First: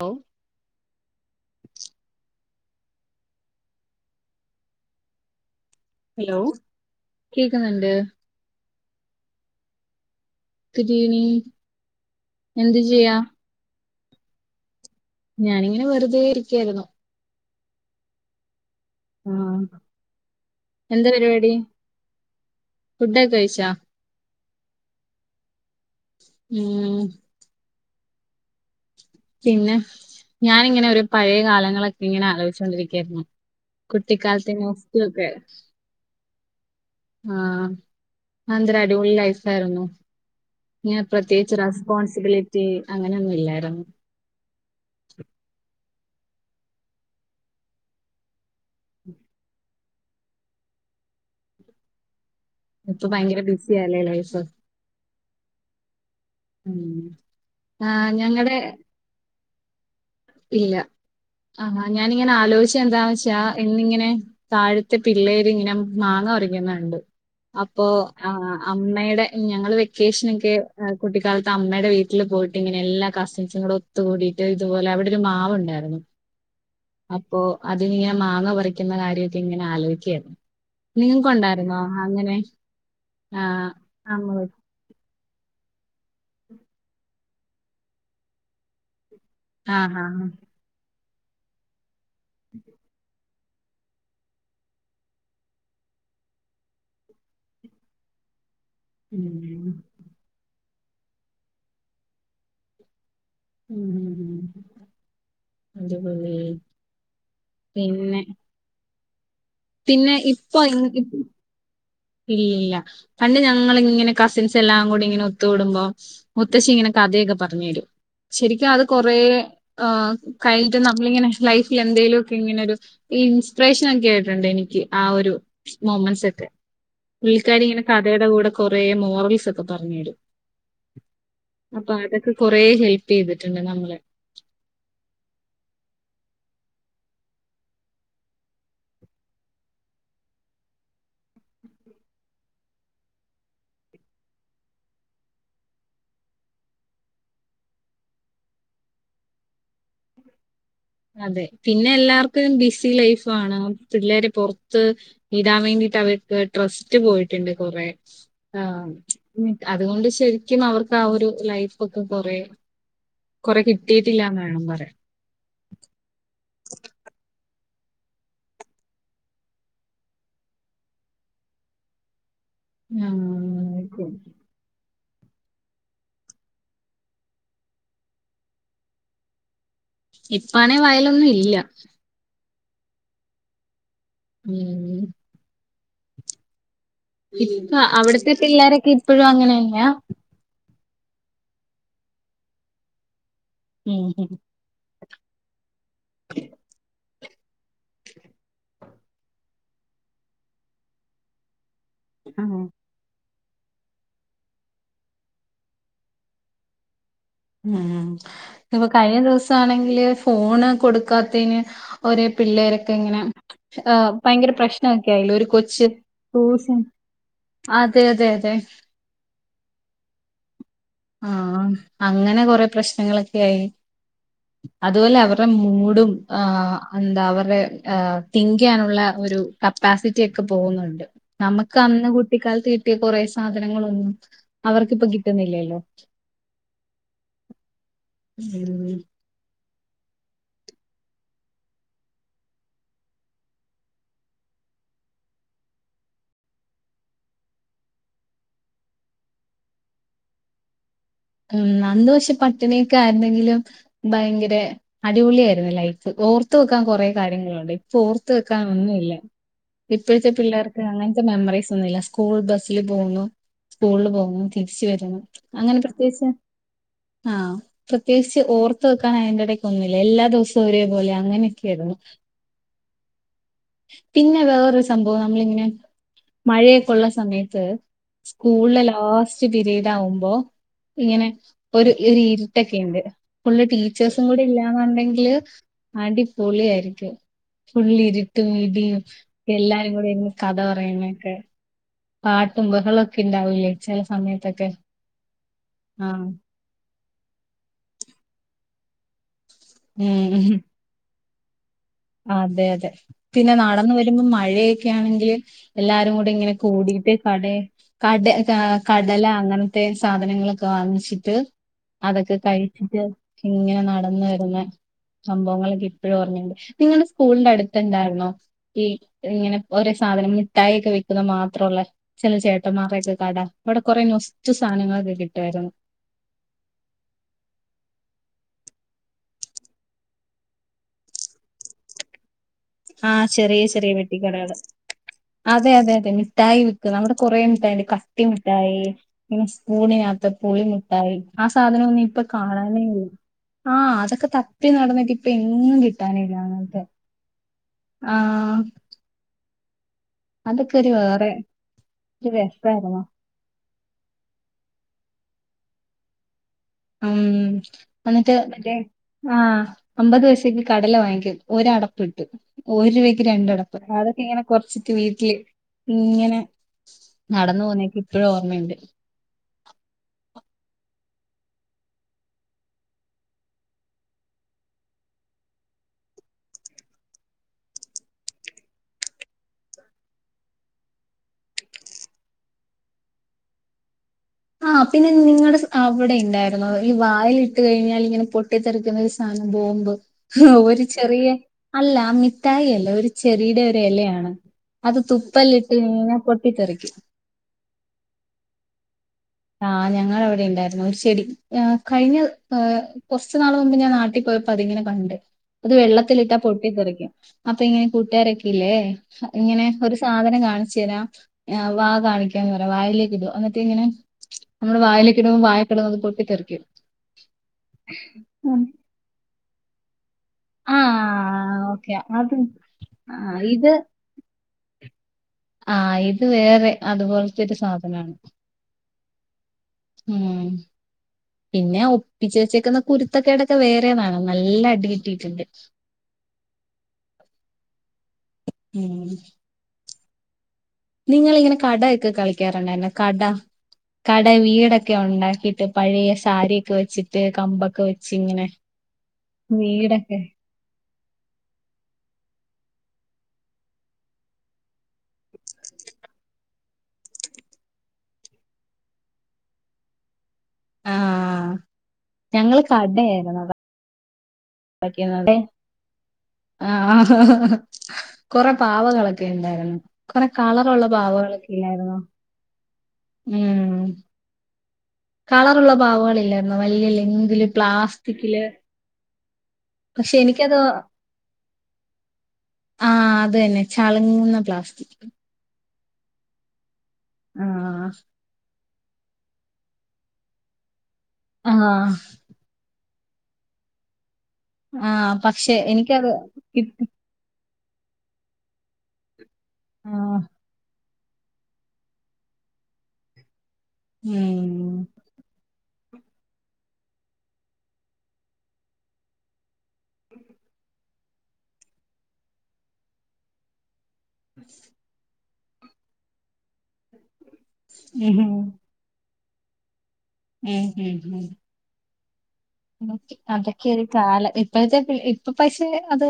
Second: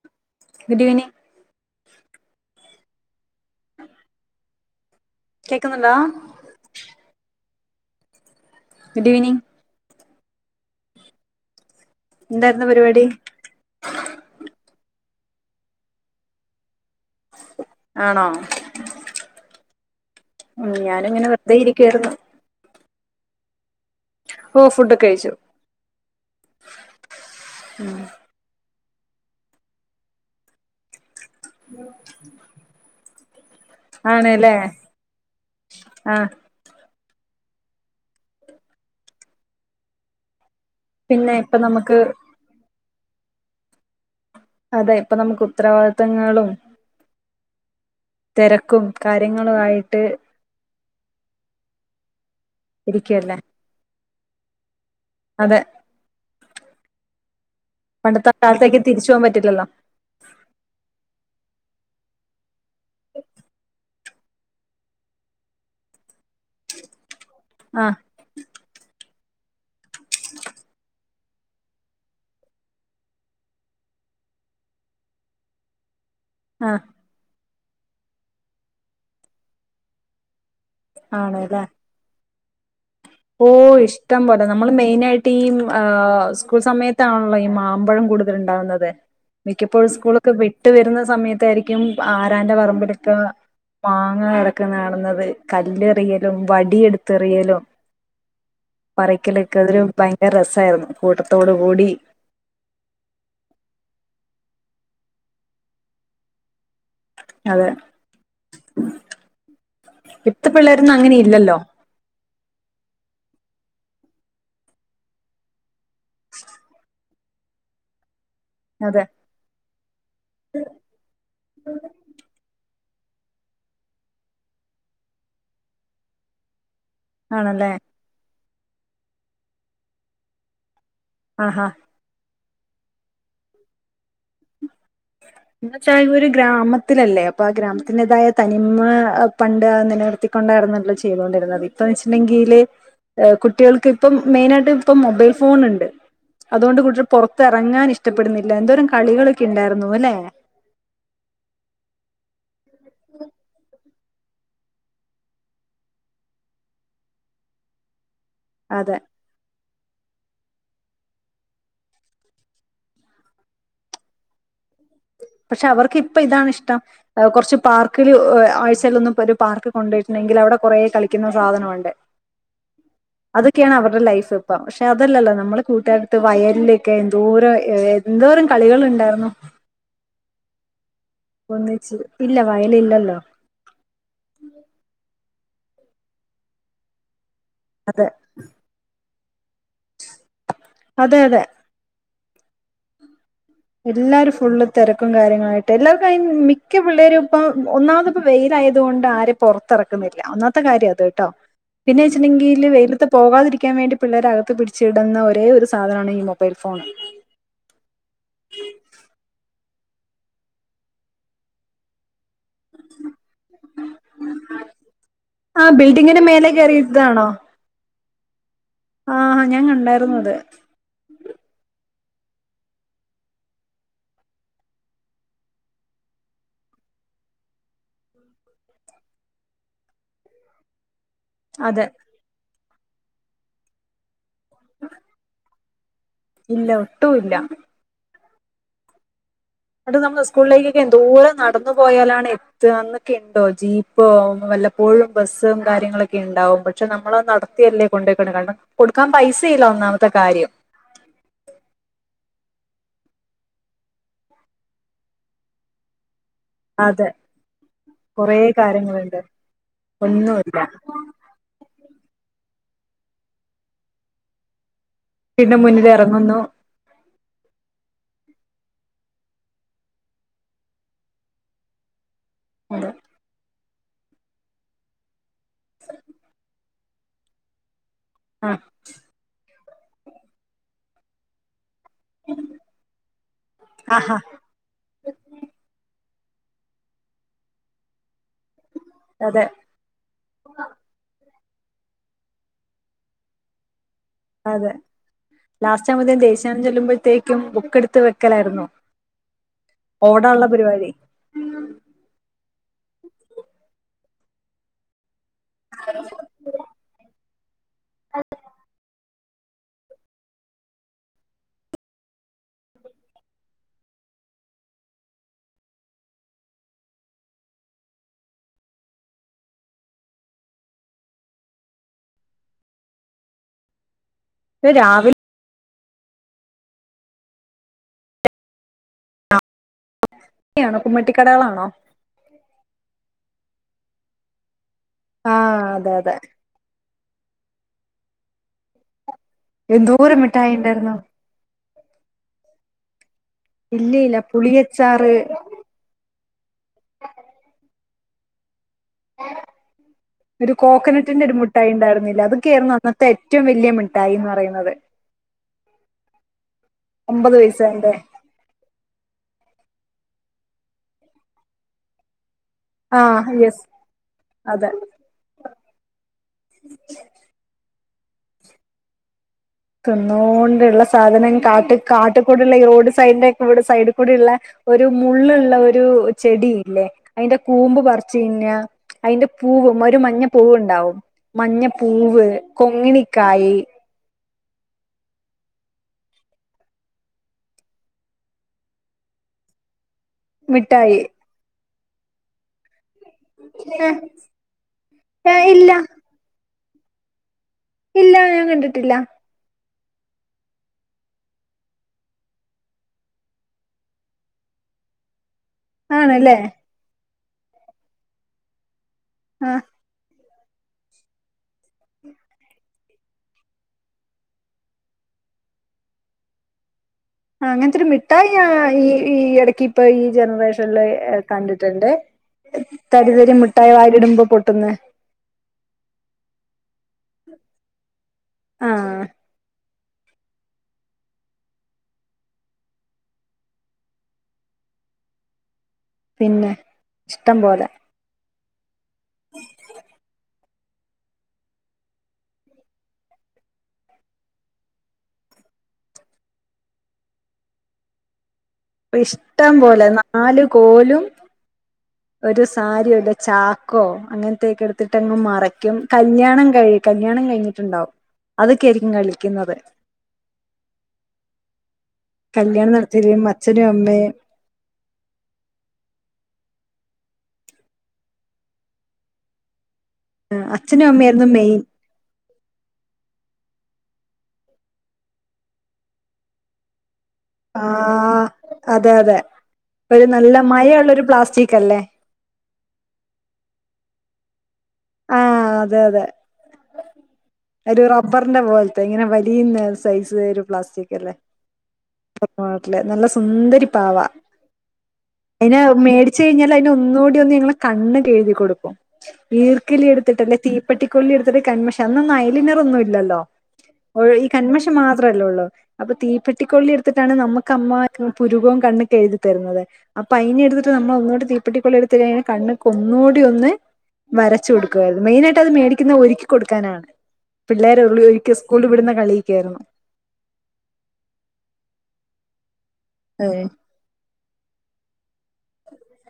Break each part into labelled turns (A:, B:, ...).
A: Hello
B: good evening കേക്കുന്നുണ്ടാ
A: hello കേക്കുന്നുണ്ട്
B: good evening
A: കരിയണീ
B: എന്തായിര്ന്ന്. പരിപാടി
A: ഞാനിങ്ങനെ. വെറുതെ ഇരിക്കായിരുന്നു
B: ആണോ
A: ആഹ
B: മ്മ്... ഞാനുങ്ങനെ വെറുതെ ഇരിക്കേര്ന്നു
A: ഫുഡൊക്കെ കഴിച്ചാ?
B: ഓ... ഫുഡൊക്കെ കഴിച്ചു.
A: ഉം പിന്നെ.. ഞാനിങ്ങനെ ഒരു പഴയ കാലങ്ങളൊക്കെ ഇങ്ങനെ ആലോചിച്ചോണ്ടിരിക്കയാര്ന്നേ... കുട്ടിക്കാലത്തെ
B: ആണല്ലേ
A: നൊസ്റ്റുവൊക്കെ
B: ആ
A: ങാ... ഹ് അത് എന്തര് അടിപൊളി ലൈഫാരുന്നു. ങാ...
B: പിന്നെ
A: പ്രത്യേകിച്ച്
B: ഇപ്പൊ നമുക്ക്
A: റെസ്പോൺസിബിലിറ്റി അങ്ങനെൊന്നും ഇല്ലാരുന്നു.
B: അതെ.. ഇപ്പൊ നമുക്ക് ഉത്തരവാ ത്വങ്ങളും.. തെരക്കും.. കാര്യങ്ങളുആയിട്ട്
A: ഇപ്പൊ
B: ഇരിക്കുവല്ലേ
A: ഭയങ്കര ബിസിയാല്ലേ... ലൈഫ്.
B: അതെ.
A: ഉം... ആഹ് ഞങ്ങടെ
B: പണ്ടത്തെക്കാലത്തേക്ക് തിരിച്ച് പോകൻ പറ്റില്ലല്ലോ...
A: ഇല്ല. ങാ... ഹ് ഞാനിങ്ങനെ ആലോചിച്ച എന്താന്ന് വെച്ചാ.. ഇന്നിങ്ങനെ... താഴത്തെ പിള്ളേര് ഇങ്ങനെ.. മാങ്ങ പറിക്കണകണ്ടു. അപ്പോ...
B: ആ
A: അ.. അമ്മേടെ ഞങ്ങള്‌ വെക്കെഷനെക്കെ കുട്ടിക്കാലത്ത് അമ്മയുടെ വീട്ടിൽ പോയിട്ട്... ഇങ്ങനെ എല്ലാ കസിൻസും ഒത്തുകൂടിയിട്ട്... ഇതുപോലെ അവിടെ മാവ്ണ്ടായിരുന്നു..
B: ആ
A: അപ്പോ അതിന്നിങ്ങനെ മാങ്ങ പറിക്കുന്ന കാര്യമൊക്കെ ഇങ്ങനെ ആലോചിക്കെയാരുന്നു...
B: ആണല്ലേ
A: നിങ്ങക്കുണ്ടായിരുന്നോ അങ്ങനെ?
B: ഓ...
A: ആഹ്
B: ഇഷ്ടം
A: അമ്മ
B: പോലെ. നമ്മള് മെയിനായി ടീം... ആ... ഹ്... സ്കൂൾ സമയത്താണല്ലോ ഈ മാമ്പഴം കൂടുതൽ ഉണ്ടാവുന്നത്. മിക്കപ്പോഴും
A: ആഹ് ആഹ്
B: സ്കൂളൊക്കെ വിട്ടു വരുന്ന സമയത്തായിരിക്കും ആരാന്റെ പറമ്പിലൊക്ക മാങ്ങ കിടക്കന്നെ കാണുന്നത്. കല്ലെറിയലും, വടിയെടുത്തെറിയലും
A: ഉം
B: പറിക്കലക്കതൊരു ഭയങ്കര രസായിരുന്നു. കൂട്ടത്തോടു കൂടി -
A: ഉം.. ഉം.. ഉം.. എന്താപ്പോള്ളേ...
B: അതെ
A: പിന്നെ.. പിന്നെ
B: ഇപ്പത്തെ
A: ഇപ്പൊ...
B: പിള്ളേരൊന്നും അങ്ങനെ ഇല്ലല്ലോ
A: ഇല്ലില്ല.. പണ്ട് ഞങ്ങളിങ്ങനെ കസിൻസ് എല്ലാം കൂടി ഇങ്ങനെ ഒത്തുകൂടുമ്പോ മുത്തശ്ശി ഇങ്ങനെ കഥയൊക്കെ പറഞ്ഞു തരും. ശരിക്കും അത്
B: അതെ
A: കൊറേ... ആ.. ഹ് കഴിഞ്ഞിട്ട് നമ്മളിങ്ങനെ ലൈഫിലെന്തേലുഒക്കെ ഇങ്ങനൊരു ഈ ഇൻസ്പിറേഷൻ ഒക്കെ ആയിട്ടുണ്ട് എനിക്ക്... ആ ഒരു മൊമെന്റ്സ് ഒക്കെ പുള്ളിക്കാരി
B: ആണല്ലേ
A: ഇങ്ങനെ കഥയുടെ കൂടെ കുറേ... മോറൽസ് ഒക്കെ പറഞ്ഞരും.
B: ആഹാ
A: അപ്പൊ അതൊക്കെ കൊറേ... ഹെല്പ് ചെയ്തിട്ടുണ്ട് നമ്മളെ
B: എന്ന്വെച്ചാൽ അത് ഒരു ഗ്രാമത്തിലല്ലേ... അപ്പോ ആ ഗ്രാമത്തിന്റേതായ തനിമ.. പണ്ട് നിലനിർത്തി ക്കൊണ്ടായിരുന്നല്ലോ ചെയ്തൊണ്ടിരുന്നത്. ഇപ്പന്ന് വെച്ചിട്ടണ്ടെങ്കില് കുട്ടികൾക്ക് ഇപ്പം മെയിനായിട്ട് ഇപ്പം മൊബൈൽ ഫോണുണ്ട് അതുകൊണ്ട് കുട്ടികൾ പുറത്തിറങ്ങാൻ ഇഷ്ടപ്പെടുന്നില്ല. എന്തോരം കളികളൊക്കെ ഉണ്ടായിരുന്നൂല്ലെ?
A: അതെ.. പിന്നെ എല്ലാർക്കും ബിസി ലൈഫാണ്... പിള്ളേര് പൊറത്ത്... വിടാൻ വേണ്ടിട്ട് അവർക്ക് ട്രസ്റ്റ് പോയിട്ടുണ്ട്.. കൊറേ ആ... ഹ്..
B: അതെ
A: മ്ച്ച്.. അതുകൊണ്ട് ശരിക്കും അവർക്ക് ആ ഒരു ലൈഫ് ഒക്കെ കൊറേ കൊറെ കിട്ടിയിട്ടില്ലാന്ന് വേണം പറയാൻ.
B: പക്ഷെ അവർക്ക് ഇപ്പ ഇതാണ് ഇഷ്ടം.. കെറച്ച് പാർക്കില്... ഏ.. ആഴ്ചയിലൊന്ന് ഒരു പാർക്കികൊണ്ടോയിട്ടുണ്ടെങ്കി അവിടെ കൊറെ കളിക്കുന്ന സാധനമൊണ്ട്. അതൊക്കെയാണ് അവരുടെ
A: ആഹ്
B: ലൈഫ് ഇപ്പം. പക്ഷെ പക്ഷെ അതല്ലല്ലോ നമ്മള് കൂട്ടുകാരൊത്ത് വയലിലൊക്കെ എന്തോരം... എന്തോരം... കളികള്ണ്ടാരുന്നു.
A: ഇപ്പാണെ വയലും
B: ഒന്നിച്ച്.. ഇല്ല വയലില്ലല്ലോ?
A: ഉം.. ഇപ്പ..
B: അതെ
A: അവിടത്തെപ്പിള്ളേരൊക്കെ ഇപ്പഴും അങ്ങനന്നയാ...?
B: അതെ.. അതെ.
A: ഉം
B: എല്ലാരും ഫുള്ള് തെരക - കാര്യങ്ങളായിട്ട് എല്ലാവർക്കും മിക്ക മിക്ക പിള്ളേരും ഇപ്പോ ഒന്നാമത്പ്പോ വെയിലായതുകൊണ്ട് ആരെ പുറത്തിറക്കുന്നത് ഒന്നാത്തെ കാര്യം അത്ട്ടോ പിന്നെ
A: ആഹ്
B: വെച്ചട്ടെങ്കില് വെയിലതത്‌ പോകാതിരിക്ക ഇരിക്കാൻ വേണ്ടി പിള്ളേരെകത്ത് പിടിച്ചി ഇടുന്ന ഒരേ ഒരു സാധനമാണ് ഈ മൊബൈൽ ഫോൺ
A: ഉം... ഇപ്പൊ കഴിഞ്ഞ ദിവസാണെങ്കില് ഫോണ് കൊടുക്കാത്തെന് ഒരേ പിള്ളേരൊക്കെ ഇങ്ങനെ ഭയങ്കര പ്രശ്നമൊക്കി അയിൽ ഒരു കൊച്ച് ടൂഷൻ
B: ആഹ!
A: അതെ... അതെ..... അതെ...
B: കണ്ടായിരുന്നു അത്
A: ആഹ! അങ്ങനെ കൊറെ പ്രശ്നങ്ങളൊക്കെ ആയി അതുപോലെ അവരുടെ മൂടും, എന്താ അവരുടെ തിങ്ക് ചെയ്യാനുള്ള ഒരു കപ്പാസിറ്റി ഒക്കെ പോകുന്നുണ്ട് നമുക്ക്
B: അതെ
A: അന്ന് കുട്ടിക്കാലത്ത് കിട്ടിയ കുറെേ സാധനങ്ങളൊന്നും അവർക്കിപ്പം കിട്ടുന്നില്ലല്ലോ!
B: ഇല്ല ഒട്ടുമല്ല.
A: ഉം.
B: അത് നമ്മൾ സ്കൂളിലേക്കൊക്കെ എന്തോരം നടന്നു പോയാലാണ് എത്ത എന്നൊക്കെ ഉണ്ടോ ജീപ്പോ വല്ലപ്പോഴും ബസും കാര്യങ്ങളൊക്കെ വല്ലപോയും ബസ്സും കാര്യങ്ങളൊക്കെ ഉണ്ടാവും, പക്ഷെ നമ്മൾ നടത്തിയല്ലേ കൊണ്ടയ്ക്കണ്‌, കാരണം കൊടുക്കാൻ പൈസല്യ ഒന്നാമത്തെ കാര്യം
A: ഉ. അന്ന് പക്ഷെ പട്ടിണിയൊക്കെ ആയിരുന്നെങ്കിലും, ഭയങ്കര അടിപൊളി ആയിരുന്നു ലൈഫ്! ഓർ ഓർത്ത് വെക്കാൻ കൊറെ
B: അതെ
A: കാര്യങ്ങളുണ്ട് ഇപ്പൊ ഓർത്ത്
B: കൊറേ
A: വെക്കാാൻ ഒന്നുംല്ല
B: കാര്യങ്ങളുണ്ട്
A: ഇപ്പോഴത്തെ
B: ഒന്നുമില്ല
A: പിള്ളേർക്ക് അങ്ങനത്തെ മെമ്മറീസ് ഒന്നുമില്ല. സ്കൂൾ ബസിൽ പോവുന്നു, സ്കൂളിൽ പോകുന്നു, തിരിച്ച് വരുന്നു
B: വീടിന്റെ
A: അങ്ങനെ.
B: മുന്നിൽ
A: ച്ച
B: ഇറങ്ങുന്നു
A: ആഹ! പ്രത്യേകിച്ച് ഓർത്ത് വെക്കാൻ അതിന്റെ ഇടയ്ക്ക് ഒന്നില്ല എല്ലാ ദിവസവും ഒരേപോലെ. അങ്ങനെയൊക്കെയ ആയിരുന്നു.
B: അതെ.
A: പിന്നെ വേറൊരു സംഭവം, നമ്മളിങ്ങനെ മഴയൊക്കെയുള്ള സമയത്ത്
B: ആ
A: സ്കൂളിലെ ലാസ്റ്റ് പീരീഡ് ആവുമ്പോ, ഇങ്ങനെ ഒരു ഇരുട്ടൊക്കെയുണ്ട് ഫുൾ
B: ആഹാ
A: ടീച്ചേഴ്സും കൂടി ഇല്ലാന്നുണ്ടെങ്കില് അടി അടിപൊളിയായിരിക്കും ഫുള്ളി ഇരി ട്ടും ഇടിയും
B: അതെ
A: എല്ലാരും കൂടെ കഥ പറയുന്നൊക്കെ പാട്ടും ബഹളൊക്കെ ഇണ്ടാവൂലേ!
B: അതെ! ലാസ്റ്റ് ആവുമ്പേത്തിനും
A: ആഹ്
B: ദേശ്യാഗാനം ചെല്ലുമ്പോഴത്തേക്കും ഒക്കെ എടുത്ത് വെക്കലായിരുന്നു. ഓടാനുള്ള
A: ഉം
B: പരിപാടി.
A: അതെ.... അതെ.... പിന്നെ നടന്ന് വരുമ്പോം മഴയൊക്കെ ആണെങ്കിൽ എല്ലാരും കൂടി ഇങ്ങനെ കൂടിട്ട് കട കട കട കടല അങ്ങനത്തെ സാധനങ്ങളൊക്കെ വാങ്ങിച്ചിട്ട്. അതൊക്കെ കഴിച്ചിട്ട് ഇങ്ങനെ നടന്ന് വരുന്ന സംഭവങ്ങളൊക്കെ ഇപ്പോഴും ഓർമ്മുണ്ട് നിങ്ങളുടെ സ്കൂളിന്റെ അടുത്ത്ണ്ടായിരുന്നോ ഈ ഇങ്ങനെ ഒരേ സാധനം മിഠായി ഒക്കെ വെക്കുന്ന മാത്രമള്ള ചില ചേട്ടന്മാറൊക്കെ കട, അവിടെ കൊറെേ നൊസ്റ്റു
B: ഇത്
A: സാധനങ്ങളൊക്കെ
B: രാവിലെയാണോ
A: കിട്ടുവായിരുന്നു!
B: ആണോ കുമ്മട്ടിക്കടകളാണോ?
A: ആഹ! ചെറിയ..... ചെറിയ.... വെട്ടിക്കടകള് അതെ അതെ.. അതെ... മിഠായി വി നമ്മുടെ കുറേ മുട്ടായി, കട്ടിമുട്ടായി പിന്നെ
B: എന്തോരം
A: സ്പൂണിനകത്ത്
B: മിഠായി ഉണ്ടായിരുന്നു
A: പുളിമുട്ടായി സാധനൊന്നും ഇപ്പൊ കാണാനേ ഇല്ല ആഹ!
B: ഇല്ല ഇല്ല
A: അതൊക്കെ തപ്പി
B: പുളിയച്ചാറ്
A: നടന്നിട്ട് ഇപ്പൊ എങ്ങും കിട്ടാനില്ലങ്ങത്തെ. ആഹ!
B: [unintelligible] ഒരു കോക്കനട്ടിന്റെ
A: വേറെ
B: ഒരു മുിട്ടായി ഉണ്ടായിരുന്നില്ല!
A: ഒരു
B: അതൊക്കെയായിരുന്നു
A: രസായിരുന്നു
B: അന്നത്തെ ഏറ്റവും വലിയ മിട്ടായിന്ന് പറയുന്നത് [inaudible] ഒമ്പത്
A: ഉം....
B: പൈസേന്റെ
A: എന്നിട്ട്റ്റേ ആഹ. അമ്പത് പൈസക്ക് കടല വാങ്ങിക്കും. ഒരടപ്പ് കിട്ടും
B: ആ
A: ഒരുപയ്ക്ക്
B: യെസ്
A: രണ്ടടപ്പം അതൊക്കെ ഇങ്ങനെ
B: അതെ
A: കൊറച്ചിട്ട് വീട്ടില് ഇങ്ങനെ നടന്നു പോവുന്നൊക്കെ ഇപ്പഴും ഓർമ്മയുണ്ട്!
B: തിന്നോണ്ടുള്ള സാധനം കാട്ട് കാട്ടിൽ കൂടെള്ള ഈ റോഡ് സൈഡിന്റെ കൂടെ സൈഡിൽ കൂടെ ഉള്ള ഒരു മുള്ളുള്ള ഒരു ചെടിയില്ലേ അതിന്റെ കൂമ്പ് പറി ച്ച് തിന്നാ അതിന്റെ പൂവും ഒരു മഞ്ഞപ്പൂവ് ഉണ്ടാവും മഞ്ഞപ്പൂവ് കൊങ്ങിണിക്കായ്
A: ആഹ് പിന്നെ നിങ്ങടെ അവിടെ ഉണ്ടായിരുന്നോ ഈ വായിൽ ഇട്ട് കഴിഞ്ഞാൽ ഇങ്ങനെ പൊട്ടിത്തെറി ക്കുന്ന ഒരു സാധനം ബോംബ് ഒരു
B: മിഠായി
A: ചെറിയ അല്ല മിഠായി അല്ല ഒരു ചെടിയുടെ ഒരു
B: ഏ
A: ഇലയാണ് അത്
B: ഏ,
A: തുപ്പല്
B: ഇല്ല
A: ഇട്ട് കഴിഞ്ഞ പൊട്ടിത്തെറിക്കും
B: ഇല്ല ഞാൻ കണ്ടിട്ടില്ല
A: ആ ഞങ്ങടെ അവിടെ ഉണ്ടായിരുന്നു ഒരു ചെടി കഴിഞ്ഞ കുറച്ച് നാൾ മുമ്പ് ഞാൻ നാട്ടിൽ പോയപ്പൊ അതിങ്ങനെ കണ്ട് അത് വെള്ളത്തിലിട്ടാ
B: ആണല്ലേ
A: പൊട്ടിത്തെറിക്കും അപ്പൊ ഇങ്ങനെ കൂട്ടുകാരൊക്കെ ഇല്ലേ
B: ആ
A: ഇങ്ങനെ ഒരു സാധനം കാണ കാണിച്ചു തരാം വാ കാണിക്കാന്ന് പറയാ വായിലേ കിടും എന്നിട്ട് ഇങ്ങനെ നമ്മുടെ വയിലേക്ക് ഇട്മ്പോ വായെ കിടന്നത്അത് പൊട്ടി തെറിക്കും
B: ആ അങ്ങനത്തെ ഒരു മിഠായി ഈ ഈ ഇടക്ക് ഇപ്പ ഈ
A: ആ
B: ജനറേഷനിൽ കണ്ടിട്ടുണ്ട്
A: ഓക്കെ അത് ആ
B: തരിതരി
A: ഇത്
B: മുട്ടായി വായി ഇടുമ്പോ പൊട്ടുന്നെ
A: ആ ഇത് വേറെ അതുപോലത്തെ ഒരു സാധനമാണ്
B: ആഹ്
A: ഉം പിന്നെ ഒപ്പിച്ച് വെച്ചേക്കുന്ന കുരുത്തക്കേടൊക്കെ വേറെതാ ണ് നല്ല അടി കിട്ടിയിട്ടുണ്ട്
B: പിന്നെ ഇഷ്ട്ടം പോലെ
A: ഉം നിങ്ങിള് ഇങ്ങനെ കട ഒക്കെ കളിക്കാറുണ്ടായിരുന്നോ കട കട വീടൊക്കെ ഉണ്ടാക്കിട്ട് പഴയ സാരിയൊക്കെ വെച്ചിട്ട് കമ്പൊക്കെ വെച്ച് ഇങ്ങനെ
B: ഇഷ്ടം പോലെ
A: വീടൊക്കെ
B: നാലു കോലും ഒരു സാരിയുടെ ചാക്കോ അങ്ങനത്തെയക്കെ എടുത്തിട്ട് അങ്ങ് മറയ്ക്കും കല്യാണം കഴി കല്യാണം കഴിഞ്ഞിട്ടുണ്ടാവും അതൊക്കെ ആയിരിക്കും കളിക്കുന്നത്
A: ആ ഞങ്ങള്
B: കല്യാണം നടത്തിയും അച്ഛനും അമ്മയും
A: [unintelligible] അതൊ ക്കെ ഇവിടേം ആ കൊറെ പാവകളൊക്കെ ഉണ്ടായിരുന്നു കൊറെ കളറുള്ള
B: അച്ഛനും
A: പാവക
B: അമ്മയായിരുന്നു
A: ളൊക്കെ
B: മെയിൻ
A: ഇല്ലായിരുന്നോ ഉം കളറുള്ള പാവകളില്ലായിരുന്നോ വലിയ ലെന്തില്
B: ആഹ്
A: പ്ലാസ്റ്റിക്കില്
B: അതെ അതെ ഒരു
A: പക്ഷെ
B: നല്ല
A: എനിക്കത്
B: മഴമു ള്ള ഒരു പ്ലാസ്റ്റിക് അല്ലേ
A: ആ അതുതന്നെ ചളു ങ്ങുന്ന പ്ലാസ്റ്റിക്ക്
B: ആ അതെ അതെ ഒരു
A: ആഹ്
B: റബ്ബറിന്റെ പോലെ ത്തെ ഇങ്ങനെ വലിയുന്ന ഒരു സൈസ് ഒരു
A: ആഹ്
B: പ്ലാസ്റ്റിക്കല്ലെനല്ല [unintelligible] സുന്ദരി പാ വാ
A: ആഹ് പക്ഷെ
B: അതിനെ
A: എനിക്കത്
B: മേടിച്ച് കഴിഞ്ഞാൽ അതിനെ
A: കിട്ടി
B: ഒന്നുകൂടി ഒന്ന്ഞങ്ങള് - കണ്ണ്ക്കെ ഏഴുതികൊടുക്കും ഈർക്കിലി
A: ആഹ്
B: എടുത്തിട്ടല്ലേ തീപ്പെട്ടി കൊല്ലി എടുത്തിട്ട് കൺമശി അന്ന് ഒന്നും അയലിനർ ഒന്നും ഇല്ലല്ലോ ഈ
A: ഉം
B: കൺമശി മാത്രമല്ലേ ഉള്ളൂ അപ്പൊ തീപ്പെട്ടിക്കൊള്ളി എടുത്തിട്ടാണ് നമ്മുക്ക് അമ്മ പുരുകവും കണ്ണെക്കെ എഴുതി തരുന്നത് അപ്പൊ അയിനെ എടുത്തിട്ട് നമ്മൾ മ്മള ഒന്നൂടി തീപ്പിട്ടിക്കൊള്ളി എടുത്ത് കണ്ണക്ക് ഒന്നൂടി ഒന്ന് വരച്ചു കൊടുക്കായിരുന്നു മെയിനാ യിട്ട് അത് മേടിക്കുന്ന ഒരുക്കി കൊടുക്കാനാണ് പിള്ളേര് ഉ
A: ഉം
B: ഒരിക്കി സ്കൂളിൽ വിടുന്ന കളി കേറണം
A: ഉം ഉം ഉം അതൊക്കെ ഒരു കാലം ഇപ്പോഴത്തെ ഇപ്പ പക്ഷെ അത്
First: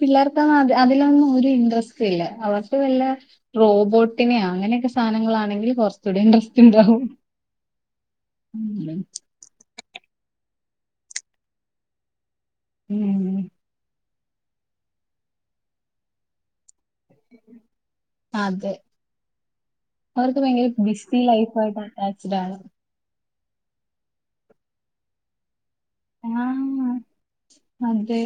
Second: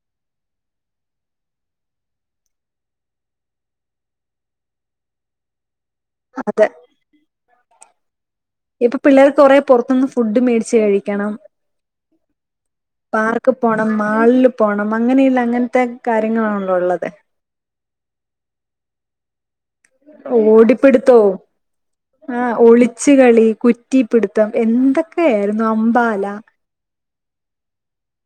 A: പിള്ളേർക്കൊന്നും അ അതിലൊന്നും ഒരു ഇൻട്രസ്റ്റ് ഇല്ല അവർക്ക് കുറല്ല റോബോട്ടിനെ അങ്ങനെയൊക്കെ സാധനങ്ങളാണെങ്കിൽ കുറച്ച് - കുറച്ച് കൂ ടെ
B: അത്
A: ഇൻട്രസ്റ്റ് ഉണ്ടാവും
B: ഇപ്പൊ
A: ഉം
B: പിള്ളേർക്ക് കുറെ പുറത്തുനിന്ന് ഫുഡ് മേടി ച്ച് കഴിക്കണം
A: ഉം
B: പാർക്ക് പോണം മാളിൽ പോണം അങ്ങനെയുള്ള അങ്ങനത്തെ കാര്യങ്ങളാണല്ലോ ഉള്ളത്
A: അതെ അവർക്ക് ഭയങ്കര
B: ഓടിപ്പിടുത്തോ
A: ബിസി ലൈഫായിട്ട് അറ്റാച്ച്ഡ്
B: ആ
A: ആണ്
B: ഒളിച്ച കളി കുറ്റിപിടുത്തം എന്തൊക്കെയ ആയിരുന്നു അ
A: ആ അതേ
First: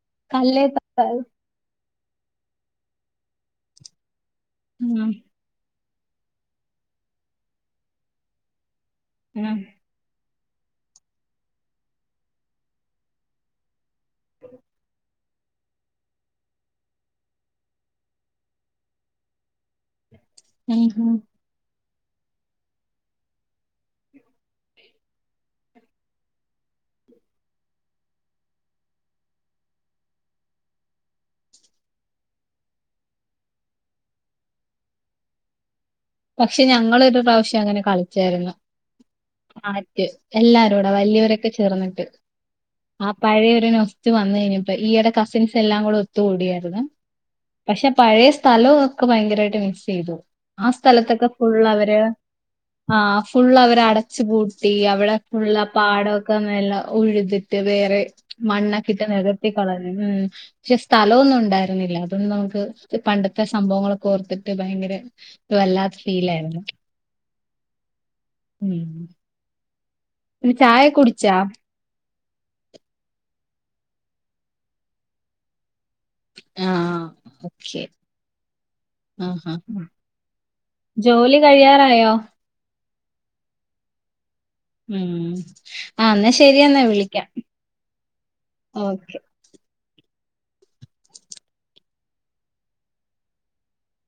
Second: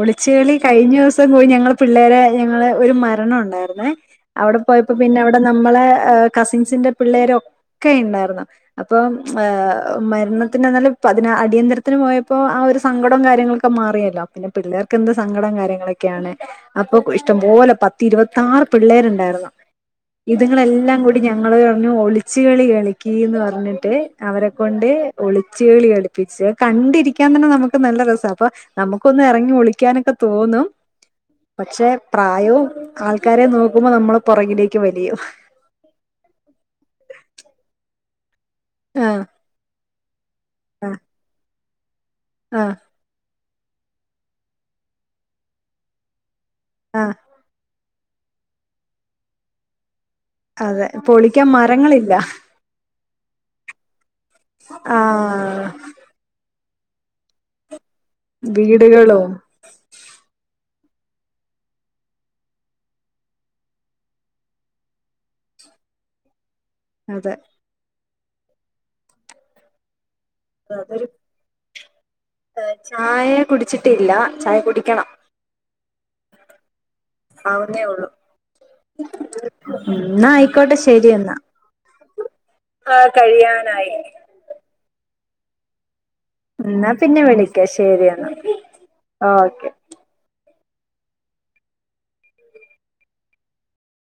B: ഒളിച്ച കളി കഴിഞ്ഞ ദിവസം കൂടി ഞങ്ങള് പിള്ളേരെ ഞങ്ങള് ഒരു മരണം ഉണ്ടായിരുന്നേ അവിടെ പോയപ്പോ
A: ഉം,
B: പിന്നെ അവിടെ നമ്മളെ കസിൻസിന്റെ പിള്ളേര ഒക്കെ ഉണ്ടായിരുന്നു അപ്പം
A: ഉം.
B: മരണ പിന്നെ ന്നലെഅടിയന്തരത്തിന് പോയപ്പോൾ ആ ഒരു സങ്കടവും കാര്യങ്ങളൊക്കെ മാറിയല്ലോ പിന്നെ പിള്ളേർക്ക് എന്ത് സങ്കടം കാര്യങ്ങളൊക്കെയാണ് അപ്പൊ ഇഷ്ടംപോലെ പത്തി ഇരുപത്തി ആറ് പിള്ളേരുണ്ടായിരുന്ന
A: ഉം
B: ഇതുങ്ങളെല്ലാം
A: ഉം.
B: കൂടി ഞങ്ങള ഒിളിച്ച് കളി കളിക്ക് ന്ന് പറഞ്ഞിട്ട് അവരെ കൊണ്ട് ഒളിച്ച കളി കളി പിച്ച കള ണ്ടിരിക്കാൻ തന്നെ നമുക്ക് നല്ല രസ അപ്പൊ നമുക്കൊന്ന് ഇറങ്ങി ഒളിക്കാനൊക്കെ തോന്നും പക്ഷെ പ്രായവും ആൾക്കാരെ നോക്കുമ്പോ നമ്മള് പുറകിലേക്ക് വലിയും
A: പക്ഷെ ഞങ്ങൊളൊരു പ്രാവശ്യം അങ്ങനെ കളിച്ചായിരുന്നു
B: ആ
A: എല്ലാരുടെ വല്യാരൊക്കെ ചേർന്നിട്ട്
B: ആഹ്
A: ഒ നൊസ്റ്റു വന്ന കഴിഞ്ഞപ്പ ഈടെ കസിൻസ് എല്ലാം കൂടെ ഒത്തുകൂടിയാർന്നു
B: ആഹ്
A: പക്ഷെ പഴയ സ്ഥലവും ഒക്കെ ഭയങ്കരമായിട്ട് മിസ് ചെയ്തു ആ
B: അതെ പൊളിക്കാൻ മരങ്ങളില്ല
A: ആ ഫുള്ള അവര് അടച്ചു പൂട്ടി അവിടെ ഫുള്ള
B: ആഹ്
A: പാടക്കെ നല്ല ഉഴുതിട്ട് വേറെ മണ്ണാക്കിട്ട്
B: വീടുകളും
A: നികർത്തി കളഞ്ഞു ഉം പക്ഷെ സ്ഥലമൊന്നും ഉണ്ടായിരുന്നില്ല അതൊണ്ട് നമുക്ക് പണ്ടത്തെ സംഭവങ്ങളൊക്കെ ഓർത്തിട്ട് ഭയങ്കര അ വല്ലാത്തെ ഫീലായിരുന്നു
B: അതെ
A: ഉം ചായ
B: അതൊരു
A: കുടിച്ചാ
B: ചായ കുടിച്ചിട്ടില്ല ചായ കുടിക്കണം
A: ആ
B: ആ കുന്നേ ഉള്ളു
A: ആഹ് ആഹ്
B: എന്നാ ആയിക്കോട്ടെ ശരി എന്നാ
A: ജോലി കഴിയാറായോ
B: ആഹ കഴിയാനായി
A: ഉ ആ എന്നാ ശരിയെന്നാ
B: എന്നാ പിന്നെ
A: വിളിക്കാം
B: ശരി എന്നാ
A: ഓക്കെ